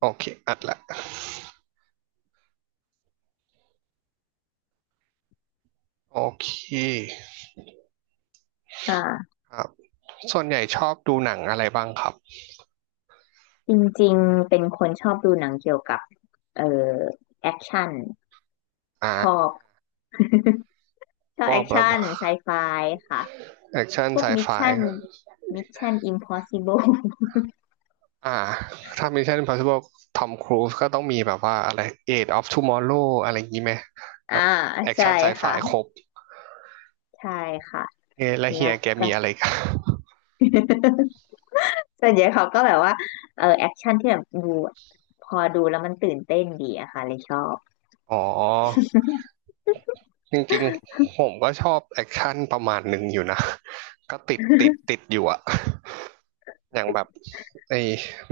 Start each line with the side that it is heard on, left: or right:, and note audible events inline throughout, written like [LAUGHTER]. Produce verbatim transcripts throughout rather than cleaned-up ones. right: โอเค อัดละโอเค
left: ค่ะ
right: ครับส่วนใหญ่ชอบดูหนังอะไรบ้างครับ
left: จริงๆเป็นคนชอบดูหนังเกี่ยวกับเอ่อแอคชั่น
right: อ่า
left: ชอบช
right: พ
left: อบ
right: ว
left: แอ
right: ก
left: ค
right: แบบ
left: ชั่นไซไฟค่ะ
right: แอคชั่น
left: พว
right: ไซ
left: กมิ
right: ไฟ
left: ชชั่นมิชชั่นอิมพ [LAUGHS] อสิเบิล [LAUGHS]
right: อ่าถ้ามีเช่น Impossible ทอมครูซก็ต้องมีแบบว่าอะไร Age of Tomorrow อะไรอย่างนี้ไหม
left: อ่า
right: แอค
left: ใช่
right: ชั่นไซไฟ
left: ค่ะ
right: ครบ
left: ใช่ค่ะ
right: เอแล้วเฮี
left: แล้
right: ย
left: ว
right: แก
left: ก็
right: มีอะไร [LAUGHS] อับ
left: [LAUGHS] ส่วนใหญ่เขาก็แบบว่าเออแอคชั่นที่แบบดูพอดูแล้วมันตื่นเต้นดีอะค่ะเลยชอบ
right: อ๋อ จริงๆผมก็ชอบแอคชั่นประมาณหนึ่งอยู่นะ [LAUGHS] ก็ติดติดติดอยู่อะ [LAUGHS] อย่างแบบไอ้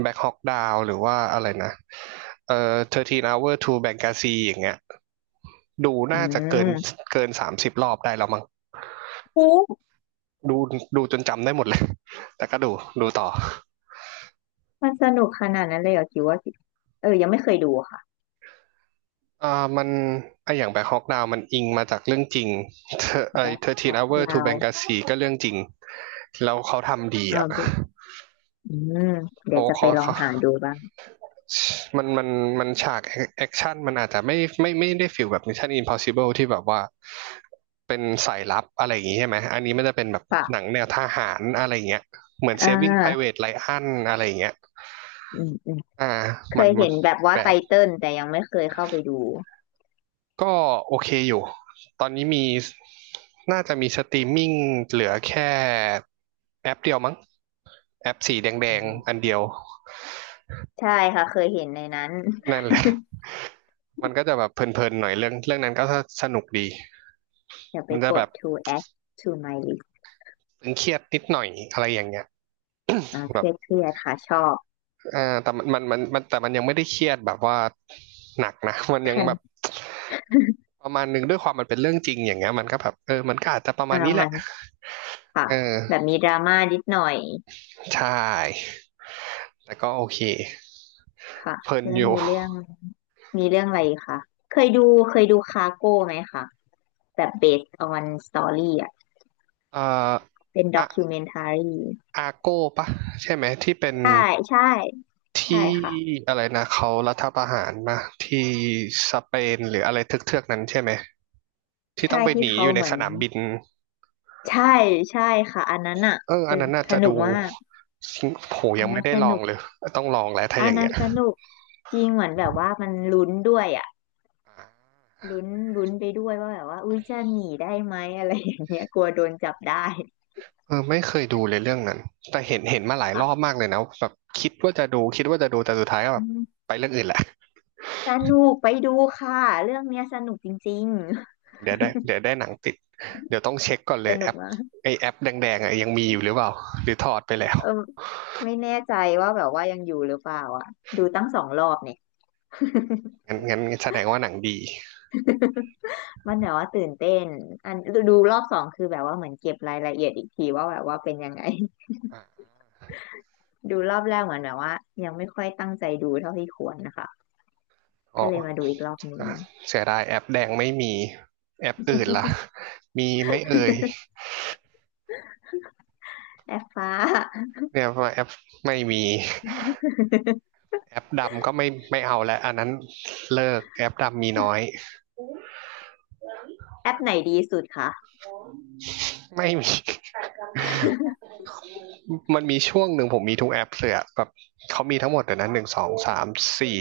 right: แบ็คฮอกดาวหรือว่าอะไรนะเอ่อสิบสาม hour to Benghazi อย่างเงี้ยดู
left: อื
right: น่าจะเกิน
left: ม
right: เกินสามสิบรอบได้แล้วมั้ง
left: โอ้
right: ดูดูจนจำได้หมดเลย [LAUGHS] แต่ก็ดูดูต่อ
left: มันสนุกขนาดนั้นเลยเหรอคิดว่าเออยังไม่เคยดูค่ะ
right: อ่ามันไออย่างแบ็คฮอกดาวมันอิงมาจากเรื่องจริงเธอไอ
left: Black
right: สิบสาม
left: Hawk
right: hour to
left: Down
right: Benghazi ก็เรื่องจริงแล้วเขาทำดี
left: อ
right: อ่ะ
left: ่า อืมเดี๋ย
right: เขา
left: วจะไป
right: เขา
left: ลอง
right: เขา
left: หาดูบ้าง
right: มันมันมันฉากแอคชั่นมันอาจจะไม่ไม่ไม่ได้ฟิลแบบ Mission Impossible ที่แบบว่าเป็นสายลับอะไรอย่างงี้ใช่ไหมอันนี้มันจะเป็นแบบ
left: ปะ
right: หนังแนวทหารอะไรอย่างเงี้ยเหมือน
left: อ่
right: Saving
left: า
right: Private Ryan อะไรอย่างเงี้ย
left: อืมอืม
right: อ่า
left: เค
right: มัน
left: ย
right: มั
left: เห็
right: น
left: นแบบว่า
right: แบ
left: ไต
right: บ
left: เติ้ลแต่ยังไม่เคยเข้าไปดู
right: ก็โอเคอยู่ตอนนี้มีน่าจะมีสตรีมมิ่งเหลือแค่แอปเดียวมั้งแอปสีแด
left: อื
right: ง
left: ม
right: ๆอันเดียว
left: ใช่ค่ะเคยเห็นในนั้น
right: นั่นแหละมันก็จะแบบเพลินๆหน่อยเรื่องเรื่องนั้นก็สนุกดี
left: [LAUGHS] เดี๋ยวไป
right: มันจะ
left: ก
right: แบ
left: ด
right: บ
left: to add to my list
right: ตึงเครียดนิดหน่อยอะไรอย่างเงี้ย
left: อ่าเค
right: แบบ
left: รียดเครียดค่ะชอบ
right: อ่าแต่มันมันมันแต่มันยังไม่ได้เครียดแบบว่าหนักนะ [LAUGHS] มันยัง
left: คั
right: แบบ
left: น
right: ประมาณหนึ่งด้วยความมันเป็นเรื่องจริงอย่างเงี้ยมันก็แบบเออมันก็อาจจะประมา
left: อ่า
right: ณนี้แห
left: มั
right: ละ
left: นค่ะ
right: เ
left: แบบ
right: ออ
left: มีดราม่านิดหน่อย
right: ใช่แต่ก็โอเค
left: ค่ะ
right: เพลิน
left: แล้
right: อ
left: ว
right: ยู่
left: มีเรื่องมีเรื่องอะไรอีกคะเคยดูเคยดูคาโก้ไหมคะแบบ based on story อ่ะ
right: เอ่อ
left: เป็น
right: อะ
left: documentary
right: อาโก้ปะใช่ไหมที่เป็น
left: ใช่ใช่
right: ท
left: ใช่
right: ี่
left: ค่ะ
right: อะไรนะเขารัฐประหารมาที่สเปนหรืออะไรเทือกๆนั้นใช่ไหมที่ต้อ
left: ใช่
right: งไปห
left: ที่
right: นี
left: เขา
right: อยู่ใน
left: เหมือ
right: ส
left: น
right: นามบิน
left: ใช่ใช่ค่ะอันนั้นอ่ะ
right: เอออั
left: ตึ
right: น
left: ง
right: นั้นน่า
left: ส
right: จะ
left: นุ
right: ดู
left: กมาก
right: [LAUGHS] โห
left: อั
right: ยั
left: น
right: งไม่
left: นั้น
right: ได้
left: ส
right: ลอง
left: นุก
right: เลยต้องลองแล้วถ้า
left: อั
right: อ
left: น
right: ย่าง
left: นั้
right: เงี้
left: น
right: ย
left: สนุกจริงเหมือนแบบว่ามันลุ้นด้วยอ่ะลุ้นลุ้นไปด้วยว่าแบบว่าอุ้ยจะหนีได้ไหมอะไรอย่างเงี้ยกลัวโดนจับได้
right: เออไม่เคยดูเลยเรื่องนั้นแต่เห็นเห็นมาหลายรอบ
left: ค่ะ
right: มากเลยนะแบบคิดว่าจะดูคิดว่าจะดูแต่สุดท้ายก็แบ
left: อื
right: บ
left: ม
right: ไปเรื่องอื่นแหละ
left: สนุกไปดูค่ะเรื่องเนี้ยสนุกจริง
right: เดี๋ยวได้เดี๋ยวได้หนังติดเดี๋ยวต้องเช็คก่อน
left: ๆ
right: เล
left: ส
right: ยแอ
left: นุก
right: ป
left: มาก
right: ไอแอปแดงๆอ่ะยังมีอยู่หรือเปล่าหรือถอดไปแล้ว
left: เออไม่แน่ใจว่าแบบว่ายังอยู่หรือเปล่าอ่ะดูตั้งสองรอบเนี่ย
right: งั้นงั้นแสดงว่าหนังดี
left: มันแบบว่าตื่นเต้นอันดูรอบสองคือแบบว่าเหมือนเก็บรายละเอียดอีกทีว่าแบบว่าเป็นยังไง
right: อ่ะ
left: ดูรอบแรกเหมือนแบบว่ายังไม่ค่อยตั้งใจดูเท่าที่ควรนะคะ
right: อ๋
left: ก็
right: อ
left: เลยมาดูอีกรอบหนึ่ง
right: อ่ะเสียดายแอปแดงไม่มี แอปอื่นล่ะมีไหม่เอ่ย
left: แอปฟ้า
right: เนี่ยว่าแอปไม่มี แอปดำก็ไม่ไม่เอาแล้วอันนั้นเลิกแอปดำมีน้อย
left: [LAUGHS] แอปไหนดีสุดคะ
right: [LAUGHS] ไม่มี [LAUGHS] มันมีช่วงหนึ่งผมมีทุกแอปเลยอแบบเขามีทั้งหมดเตีนั้นหนึ่งสองสามสี่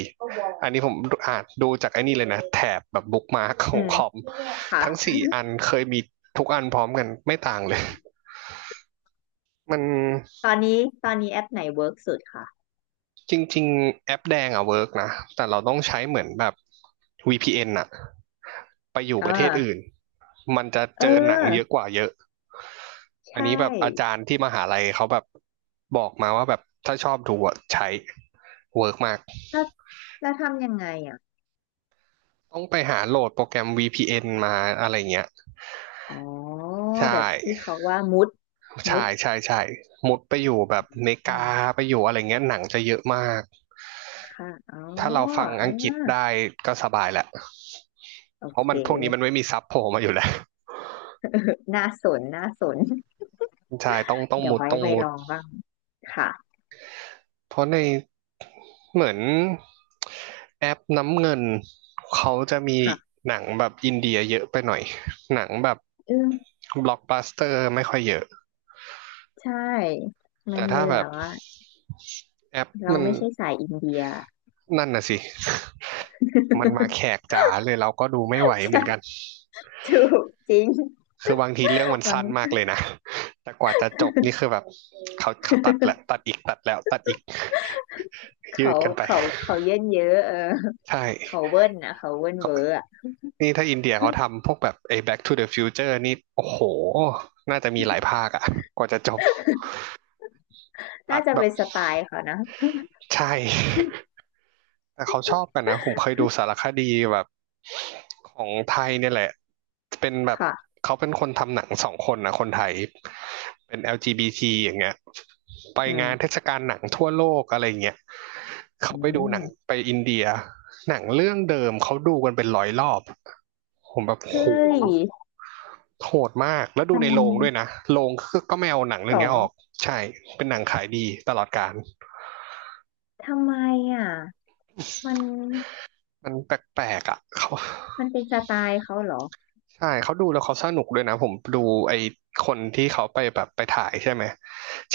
right: อันนี้ผมอ่านดูจากไอ้นี่เลยนะแถบแบบบุ๊กมาร์คข
left: อื
right: อง
left: ม
right: คอม
left: ค่ะ
right: ทั้งสี่อันเคยมีทุกอันพร้อมกันไม่ต่างเลย [LAUGHS] มัน
left: ตอนนี้ตอนนี้แอปไหนเวิร์กสุดคะ
right: จริงๆแอปแดงอะเวิร์กนะแต่เราต้องใช้เหมือนแบบ วี พี เอ็น อนอะไปอยู่
left: เอ
right: ประเทศอื่
left: อ
right: นมันจะ
left: เอ
right: เจอหนังเยอะ
left: อ
right: กว่าเยอะ อัน
left: ใช่
right: นี้แบบอาจารย์ที่มหาลัยเขาแบบบอกมาว่าแบบถ้าชอบดูอะใช้เวิร์กมาก
left: แล้วแล้วทำยังไงอ่ะ
right: ต้องไปหาโหลดโปรแกรม วี พี เอ็น มาอะไรเงี้ย
left: อ๋อ
right: ใช่
left: แบบที่เขาว่ามุดมุ
right: ใช่
left: ด
right: ใช่ใช่มุดไปอยู่แบบเม
left: อื
right: กา
left: ม
right: ไปอยู่อะไรเงี้ยหนังจะเยอะมาก
left: ค่ะอ๋อ
right: ถ้าเราฟัง
left: เออ
right: อังกฤษได้ก็สบายแหละ
left: โอ
right: เพราะ
left: เค
right: มันพวกนี้มันไม่มีซับโผล่มาอยู่แล้ว
left: [LAUGHS] น่าสนน่าสน
right: ใช่ต้องต้อง
left: เดี๋ยว
right: มุด
left: ไว้
right: ต้อง
left: ไป
right: มุ
left: ล
right: ด
left: องบ้างค่ะ
right: เพราะในเหมือนแอปน้ำเงินเขาจะมี
left: ค่ะ
right: หนังแบบอินเดียเยอะไปหน่อยหนังแบบ
left: อืม
right: บล็อกบัสเตอร์ไม่ค่อยเยอะ
left: ใช่มั
right: แต่
left: นเล
right: ถ้า
left: ย
right: แบ
left: แบ
right: บ
left: บว่า
right: แอป
left: เรา
right: มัน
left: ไม่ใช่สายอินเดีย
right: นั่นน่ะสิ [LAUGHS] มันมาแข
left: [LAUGHS]
right: กจ๋าเลยเราก็ดูไม่ไหวเหมือนกัน
left: ใช่ถูกจริง [LAUGHS]
right: คือบางทีเรื่องมัน
left: หลัง
right: สั้นมากเลยนะแต่กว่าจะจบนี่คือแบบเขาเขาตัดแหละ
left: [LAUGHS]
right: ตัดอีกตัดแล้วตัดอีกยื
left: เขา
right: ดกันไป
left: เขาเขาเยินเยอะเออ
right: ใช่
left: เขาเวิ้นนะเขาเวิ้นเวอร์อะ
right: นี่ถ้าอินเดียเขาทำพวกแบบไอ้ Back to the Future นี่ โอ้โห น่าจะมีหลายภาคอะกว่าจะจบตั
left: น่า
right: ด
left: จะ
right: แบบ
left: เป็นสไตล์เขานะ
right: ใช่ [LAUGHS] แต่เขาชอบกันนะผมเคยดูสารคดีแบบของไทยเนี่ยแหละ เป็นแบบ
left: ค่ะ
right: เขาเป็นคนทำหนังสองคนนะคนไทยเป็น แอล จี บี ที อลจีบีทีอย่างเงี้ยไป
left: อื
right: งานเท
left: ม
right: ศกาลหนังทั่วโลกอะไรเงี้ยเขา
left: อื
right: ไปดูหนัง
left: ม
right: ไปอินเดีย หนังเรื่องเดิมเขาดูกันเป็นร้อยรอบผมแบบโห
left: เฮ้ย
right: โหดมาก แล้วดู
left: มั
right: ในโร
left: น
right: งด้วยนะโรงก็ก็ไม่เอาหนังเรื่
left: ส
right: อ
left: อ
right: งนี้อ
left: ง
right: อก ใช่ เป็นหนังขายดีตลอดกาล
left: ทำไมอ่ะมัน
right: มันแปลกๆอ่ะเขา
left: มันเป็นสไตล์เขาเหรอ
right: ใช่ เขาดูแล้วเขาสนุกด้วยนะ ผมดูไอคนที่เขาไปแบบไปถ่ายใช่ไหม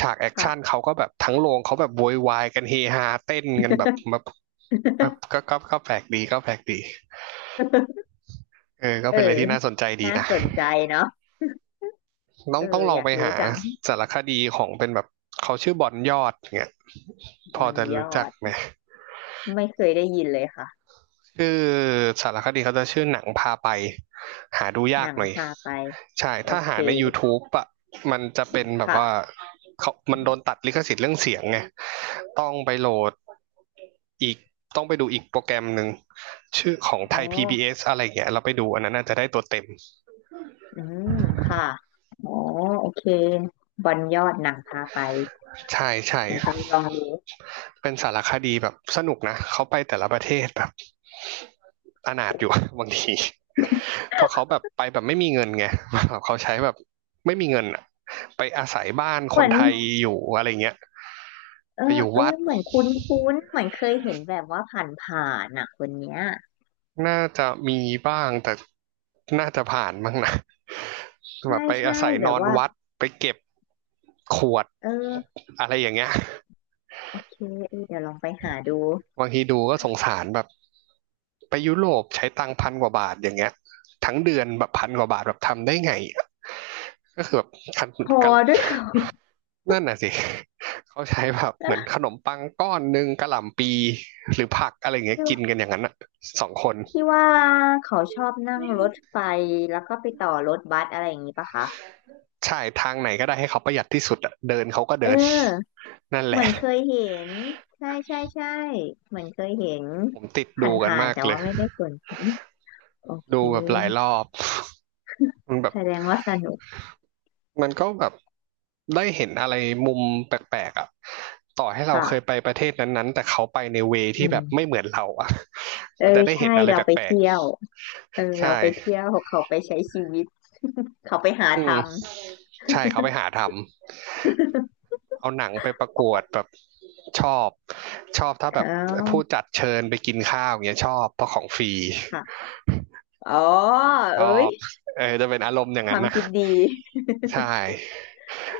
right: ฉากแอคชั่น
left: ค่ะ
right: เขาก็แบบทั้งโรงเขาแบบโวยวายกันเฮฮาเต้นกันแบบแบบแบบก็ก็ก็แปลกดีก็แปลกดีเออก็
left: เออ
right: เป็นอะไรที่น่าสนใจดี
left: น่า
right: นะ
left: สนใจเนาะ
right: ต้อ
left: เอ
right: ง
left: อ
right: ต้องลอ
left: อ
right: ง
left: ยา
right: ไป
left: กรู้
right: หา
left: จัง
right: สารคดีของเป็นแบบเขาชื่อบอนยอดเนี่ย
left: บ
right: พอ
left: น
right: จะ
left: ย
right: รู้
left: อ
right: จัก
left: ด
right: ไหม
left: ไม่เคยได้ยินเลยค่ะ
right: คือสารคดีเขาจะชื่อหนังพาไปหาดูยา
left: ห
right: ก
left: นัง
right: หน่อย
left: พาไป
right: ใช่
left: โอ
right: ถ้า
left: เค
right: หาใน YouTube อ่ะมันจะเป็นแบบว่า
left: ค่ะ
right: เขามันโดนตัดลิขสิทธิ์เรื่องเสียงไงต้องไปโหลดอีกต้องไปดูอีกโปรแกรมหนึ่งชื่อของไท
left: อ๋อ
right: ย พี บี เอส อสอะไรอย่างเงี้ยเราไปดูอันนั้นน่าจะได้ตัวเต็ม
left: อืมค่ะอ๋อโอเคบอลยอดหนังพาไป
right: ใช่ใช่
left: เดี๋ยวจะไปลองดู
right: เป็นสารคดีแบบสนุกนะเขาไปแต่ละประเทศแบบ อนาถอยู่ [LAUGHS] บางทีเพราะเขาแบบไปแบบไม่มีเงินไง [LAUGHS] เขาใช้แบบไม่มีเงินอะไปอาศัยบ้าน
left: เห
right: ค
left: มื
right: น
left: อน
right: ไทยอยู่อะไรเงี้ย
left: เอ
right: ไปอ
left: อ
right: ยู่
left: เอ
right: วั
left: อ
right: ด
left: เหมือนคุ้นคุ้นเหมือนเคยเห็นแบบว่าผ่านผ่านอ่ะคนเนี้ย
right: น่าจะมีบ้างแต่น่าจะผ่านมั้งนะ [LAUGHS] แบ
left: ใช่
right: บไปอา
left: ใช่
right: ศัย
left: แบ
right: นอ
left: บ
right: น
left: ว่า
right: วัดไปเก็บขวด
left: เออ
right: อะไรอย่างเงี้ย
left: โอเคเออเดี๋ยวลองไปหาดู
right: บางทีดูก็สงสารแบบไปยุโรปใช้ตังค์พันกว่าบาทอย่างเงี้ยทั้งเดือนแบบพันกว่าบาทแบบทำได้ไงก็คือแบบ
left: พอ
right: ก
left: ด้วยเหรอ
right: นั่นน่ะสิ [LAUGHS] เขาใช้แบบเหมือนขนมปังก้อนหนึ่งกะหล่ำปีหรือผักอะไรอย่างเงี้ย
left: ที่
right: กินกัน
left: ว่า
right: อย่างนั้นอ่ะสองคน
left: ที่ว่าเขาชอบนั่งรถไฟแล้วก็ไปต่อรถบัสอะไรอย่างนี้ปะคะ
right: ใช่ทางไหนก็ได้ให้เขาประหยัดที่สุดอะเดินเขาก็
left: เอ
right: เดิน
left: อ
right: [LAUGHS] นั่นแห
left: เหมื
right: ละ
left: อนเคยเห็นใช่ใช่ใช่เหมือนเคยเห็น
right: ผมติด
left: ผ
right: ดูกัน
left: ่าน
right: มา
left: ๆ
right: ก
left: แต่
right: เล
left: ว่า
right: ย
left: ไม่ได้สน โอเค
right: ดูแบบหลายรอบมันแบบ
left: แสดงว่าสนุก
right: มันก็แบบได้เห็นอะไรมุมแปลกๆอ่ะต่อให้เราเคย
left: ค่ะ
right: ไปประเทศนั้นๆแต่เขาไปในเว
left: อื
right: ที่แบบไม่
left: ม
right: เหมือนเราอ่ะ [LAUGHS]
left: เอ
right: มันจะ
left: อ
right: ได้เห็น
left: ใช่
right: อะไร
left: เราไป
right: แปลก
left: เที่ยวเออ
right: ๆใช่
left: เราไปเที่ยวเขาไปใช้ชีวิต [LAUGHS] เขาไปหา
right: อืม
left: ทำร
right: ใช่เขาไปหาทำ เอาหนังไปประกวดแบบชอบชอบถ้าแบ
left: ข
right: บผู้
left: า
right: จัดเชิญไปกินข้าวอย่างเงี้ยชอบเพราะของฟรี
left: ค่ะอ๋อ
right: ชอ
left: เอ้ย
right: บเออจะเป็นอารมณ์อย่าง
left: ค
right: นั้
left: วา
right: น
left: ม
right: นะ
left: คิดดี
right: ใช่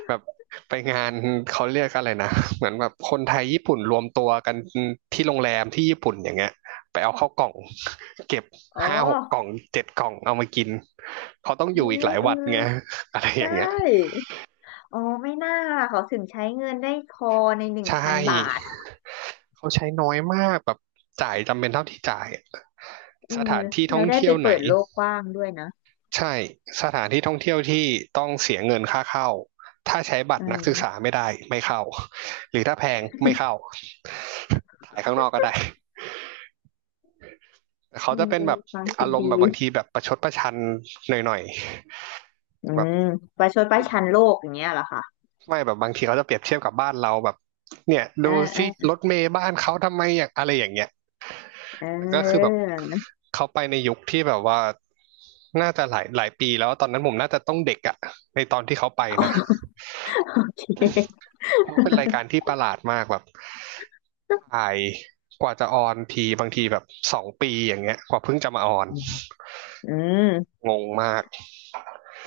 right: แบบไปงานเขาเรียกอะไรนะเหมือนแบบคนไทยญี่ปุ่นรวมตัวกันที่โรงแรมที่ญี่ปุ่นอย่างเงี้ยไปเอาเข้าวกล่องเก็บ
left: อ๋อ
right: ห้าหกกล่องเจ็ดกล่องเอามากินเขาต้องอยู่
left: เฮ้
right: อีกห
left: ย
right: ลาย
left: เออ
right: วันไงอะไร
left: ใช
right: อย่างเงี้ย
left: ่อ๋อไม่น่าล่ะเขาถึงใช้เงินได้พอในหนึ่ง
right: ใช่
left: พันบาท
right: เขาใช้น้อยมากแบบจ่ายจำเป็นเท่าที่จ่ายอะ
left: อื
right: ส
left: ม
right: ถานที่ท่
left: เรา
right: อง
left: ได้
right: เที่
left: ไป
right: ยวไห
left: เปิ
right: น
left: ดโลกกว้างด้วยนะ
right: ใช่สถานที่ท่องเที่ยวที่ต้องเสียเงินค่าเข้าถ้าใช้บัต
left: อื
right: รนักศึก
left: ม
right: ษาไม่ได้ไม่เข้าหรือถ้าแพงไม่เข้าถ่ายข้างนอกก็ได้เขา
left: อื
right: จะ
left: ม
right: เป็น
left: เออ
right: แบบ
left: ความคิ
right: อา
left: ด
right: รม
left: ดี
right: ณ์แบบบางทีแบบประชดประชันหน่อย
left: อื
right: ๆแบบ
left: มประชดประชันโลกอย่างเงี้ยเหรอคะ
right: ไม่แบบบางทีเขาจะเปรียบเทียบกับบ้านเราแบบเนี่ย
left: เออ
right: ดู
left: เอ
right: สิ
left: อ
right: รถเมล์บ้านเขาทำไมอย่างอะไรอย่างเงี้ย
left: เ
right: แต่ก็คือแบบ
left: ออ
right: เขาไปในยุคที่แบบว่าน่าจะหลายหลายปีแล้วตอนนั้นผมน่าจะต้องเด็กอะในตอนที่เขาไปนะ
left: โอเค
right: เพราะเป็นรายการที่ประหลาดมากแบบถ่ายกว่าจะออนทีบางทีแบบสองปีอย่างเงี้ยกว่าเพิ่งจะมาออน
left: อืมอืม
right: งงมาก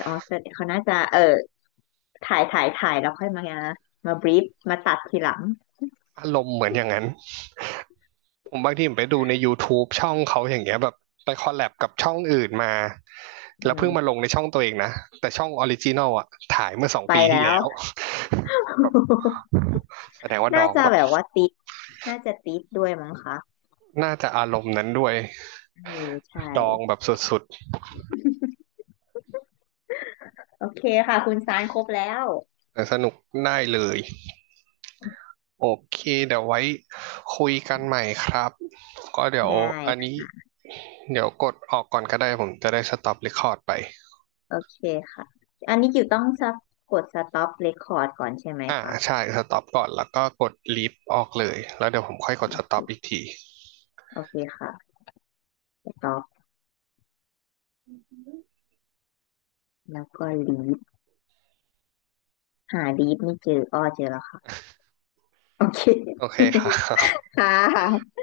left: อ๋อเสดงเขา น่าจะเออถ่ายถ่ายถ่ายแล้วค่อยมามาบรีฟมาตัดทีหลัง
right: อารมณ์เหมือนอย่างนั้นผมบางทีผมไปดูใน YouTube ช่องเขาอย่างเงี้ยแบบไปคอลแลบกับช่องอื่นมา
left: อื
right: แล้วเพิ่งมาล
left: ม
right: งในช่องตัวเองนะแต่ช่องออริจินอลอะถ่ายเมื่อสอง
left: ไป
right: ปีที่
left: แล้ว
right: แล้วแบบ
left: [LAUGHS]
right: แสดงว่าด
left: น่า
right: อง
left: จะ
right: แบบ
left: แบบว่าติด น่าจะติดด้วยมั้งคะ
right: น่าจะอารมณ์นั้นด้วย
left: เออใช่
right: ดองแบบสุด
left: โอเคค่ะ คุณซานครบแล้ว
right: ๆแต่สนุกได้เลย โอเค เดี๋ยวไว้คุยกันใหม่ครับ ก็เดี๋ยว
left: ได้
right: อันนี้
left: ค่ะ
right: เดี๋ยวกดออกก่อนก็ได้ผมจะได้สต็อปเรคคอร์ดไป
left: โอเคค่ะ อันนี้กิวต้องสะกด สต็อป เรคคอร์ด ก่อนใช่ไหม
right: อ่า
left: คะ
right: ใช่สต็อปก่อน แล้วก็กดลีฟออกเลย แล้วเดี๋ยวผมค่อยก
left: โอ
right: ดสต็อป
left: เค
right: อีกที
left: โอเคค่ะ stop แล้วก็ ลีฟ หา ลีฟ ไม่เจออ้อเจอแล้วค่ะ โอเค
right: โอเคค่ะ
left: ค่ะ